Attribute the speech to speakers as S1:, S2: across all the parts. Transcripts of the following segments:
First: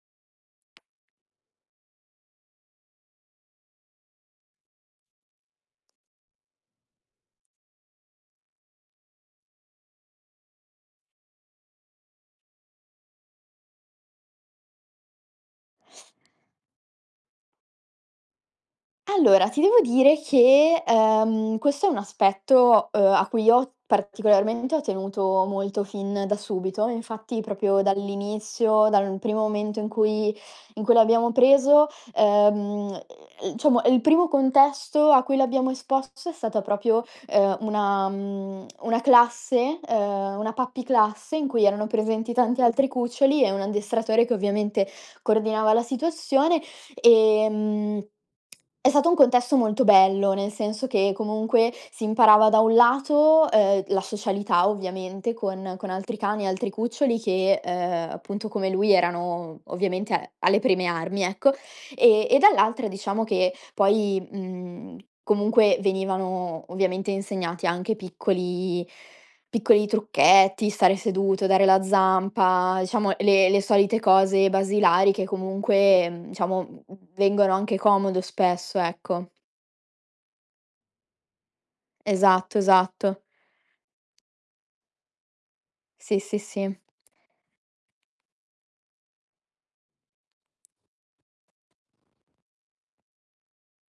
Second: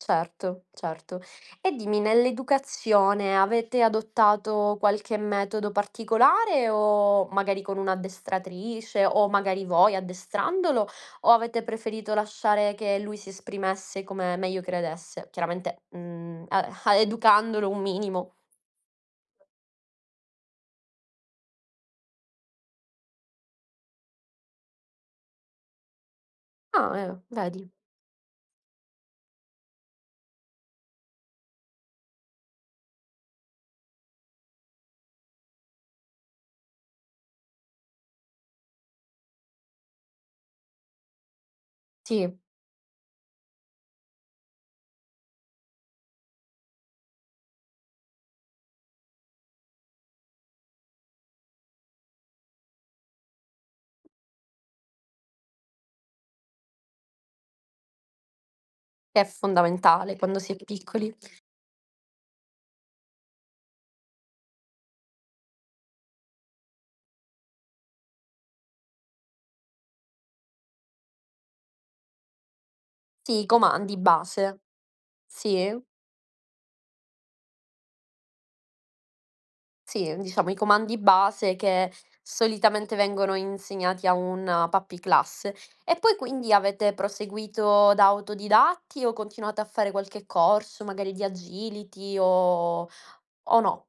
S1: Certo, certo. E dimmi, nell'educazione avete adottato qualche metodo particolare o magari con un'addestratrice o magari voi addestrandolo, o avete preferito lasciare che lui si esprimesse come meglio credesse? Chiaramente, mhmm, a a educandolo un minimo.
S2: Allora, ti devo dire che, ehm, questo è un aspetto, uhm, a cui io ho particolarmente ho tenuto molto fin da subito.
S1: Ah, eh.
S2: Infatti,
S1: Vedi?
S2: proprio dall'inizio, dal primo momento in cui in cui l'abbiamo preso, ehm, mhmm, diciamo il primo contesto a cui l'abbiamo esposto è stata proprio, uhm, una mhmm, una classe, ehm, una puppy class in cui erano presenti
S1: Sì.
S2: tanti altri cuccioli e un addestratore che ovviamente coordinava la situazione. Ehm, è stato un contesto molto bello, nel senso che comunque si imparava da un lato, uhm, la socialità ovviamente con con altri cani, altri cuccioli che, uhm, appunto, come lui
S1: Che è
S2: erano ovviamente
S1: fondamentale
S2: a
S1: quando si è
S2: alle prime
S1: piccoli.
S2: armi, ecco, e e dall'altra diciamo che poi, mhmm, comunque venivano ovviamente insegnati anche piccoli piccoli trucchetti, stare seduto, dare la zampa, diciamo
S1: Sì, i
S2: le le solite
S1: comandi
S2: cose
S1: base.
S2: basilari, che
S1: Sì.
S2: comunque, mhmm, diciamo v vengono anche comodo spesso, ecco.
S1: Sì, diciamo i comandi base che
S2: Esatto,
S1: solitamente
S2: esatto.
S1: vengono insegnati a una puppy class. E poi
S2: Sì, sì,
S1: quindi
S2: sì.
S1: avete proseguito da autodidatti o continuate a fare qualche corso, magari di agility o o no?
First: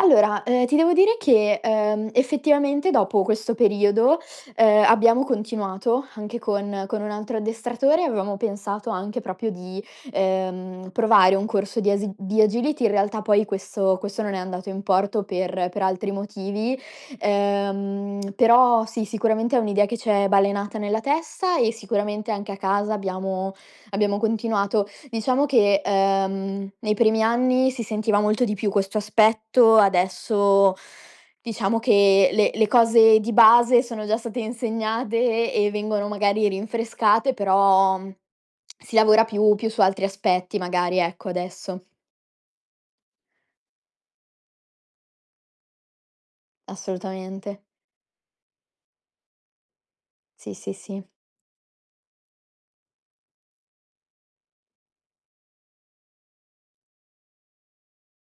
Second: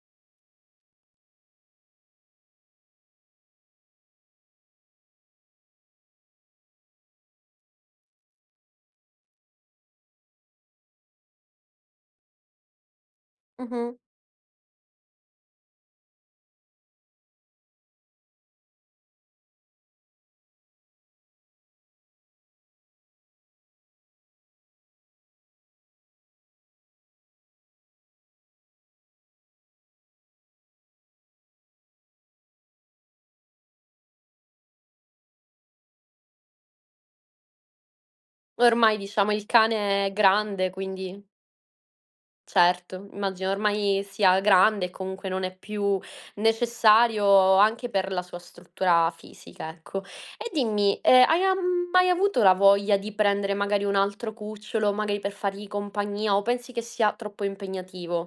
S2: Allora, uhm, ti devo dire che, uhm, effettivamente dopo questo periodo, uhm, abbiamo continuato anche con con un altro addestratore, avevamo pensato anche proprio di, ehm, provare un corso di as di agility. In realtà poi questo
S1: Mh-mh.
S2: questo non è andato in porto per per altri motivi. Uhm, però sì, sicuramente è un'idea che ci è balenata nella testa e sicuramente anche a casa abbiamo abbiamo continuato. Diciamo che, ehm, nei primi anni si sentiva molto di più questo aspetto, adesso diciamo che le le cose di base sono già state insegnate e vengono magari rinfrescate, però si
S1: Ormai
S2: lavora
S1: diciamo il
S2: più più su altri
S1: cane è
S2: aspetti,
S1: grande,
S2: magari,
S1: quindi.
S2: ecco, adesso.
S1: Certo, immagino ormai sia grande e comunque non è più necessario
S2: Assolutamente.
S1: anche per la sua struttura fisica, ecco. E
S2: Sì, sì,
S1: dimmi,
S2: sì.
S1: ehm, hai am mai avuto la voglia di prendere, magari, un altro cucciolo, magari per fargli compagnia o pensi che sia troppo impegnativo?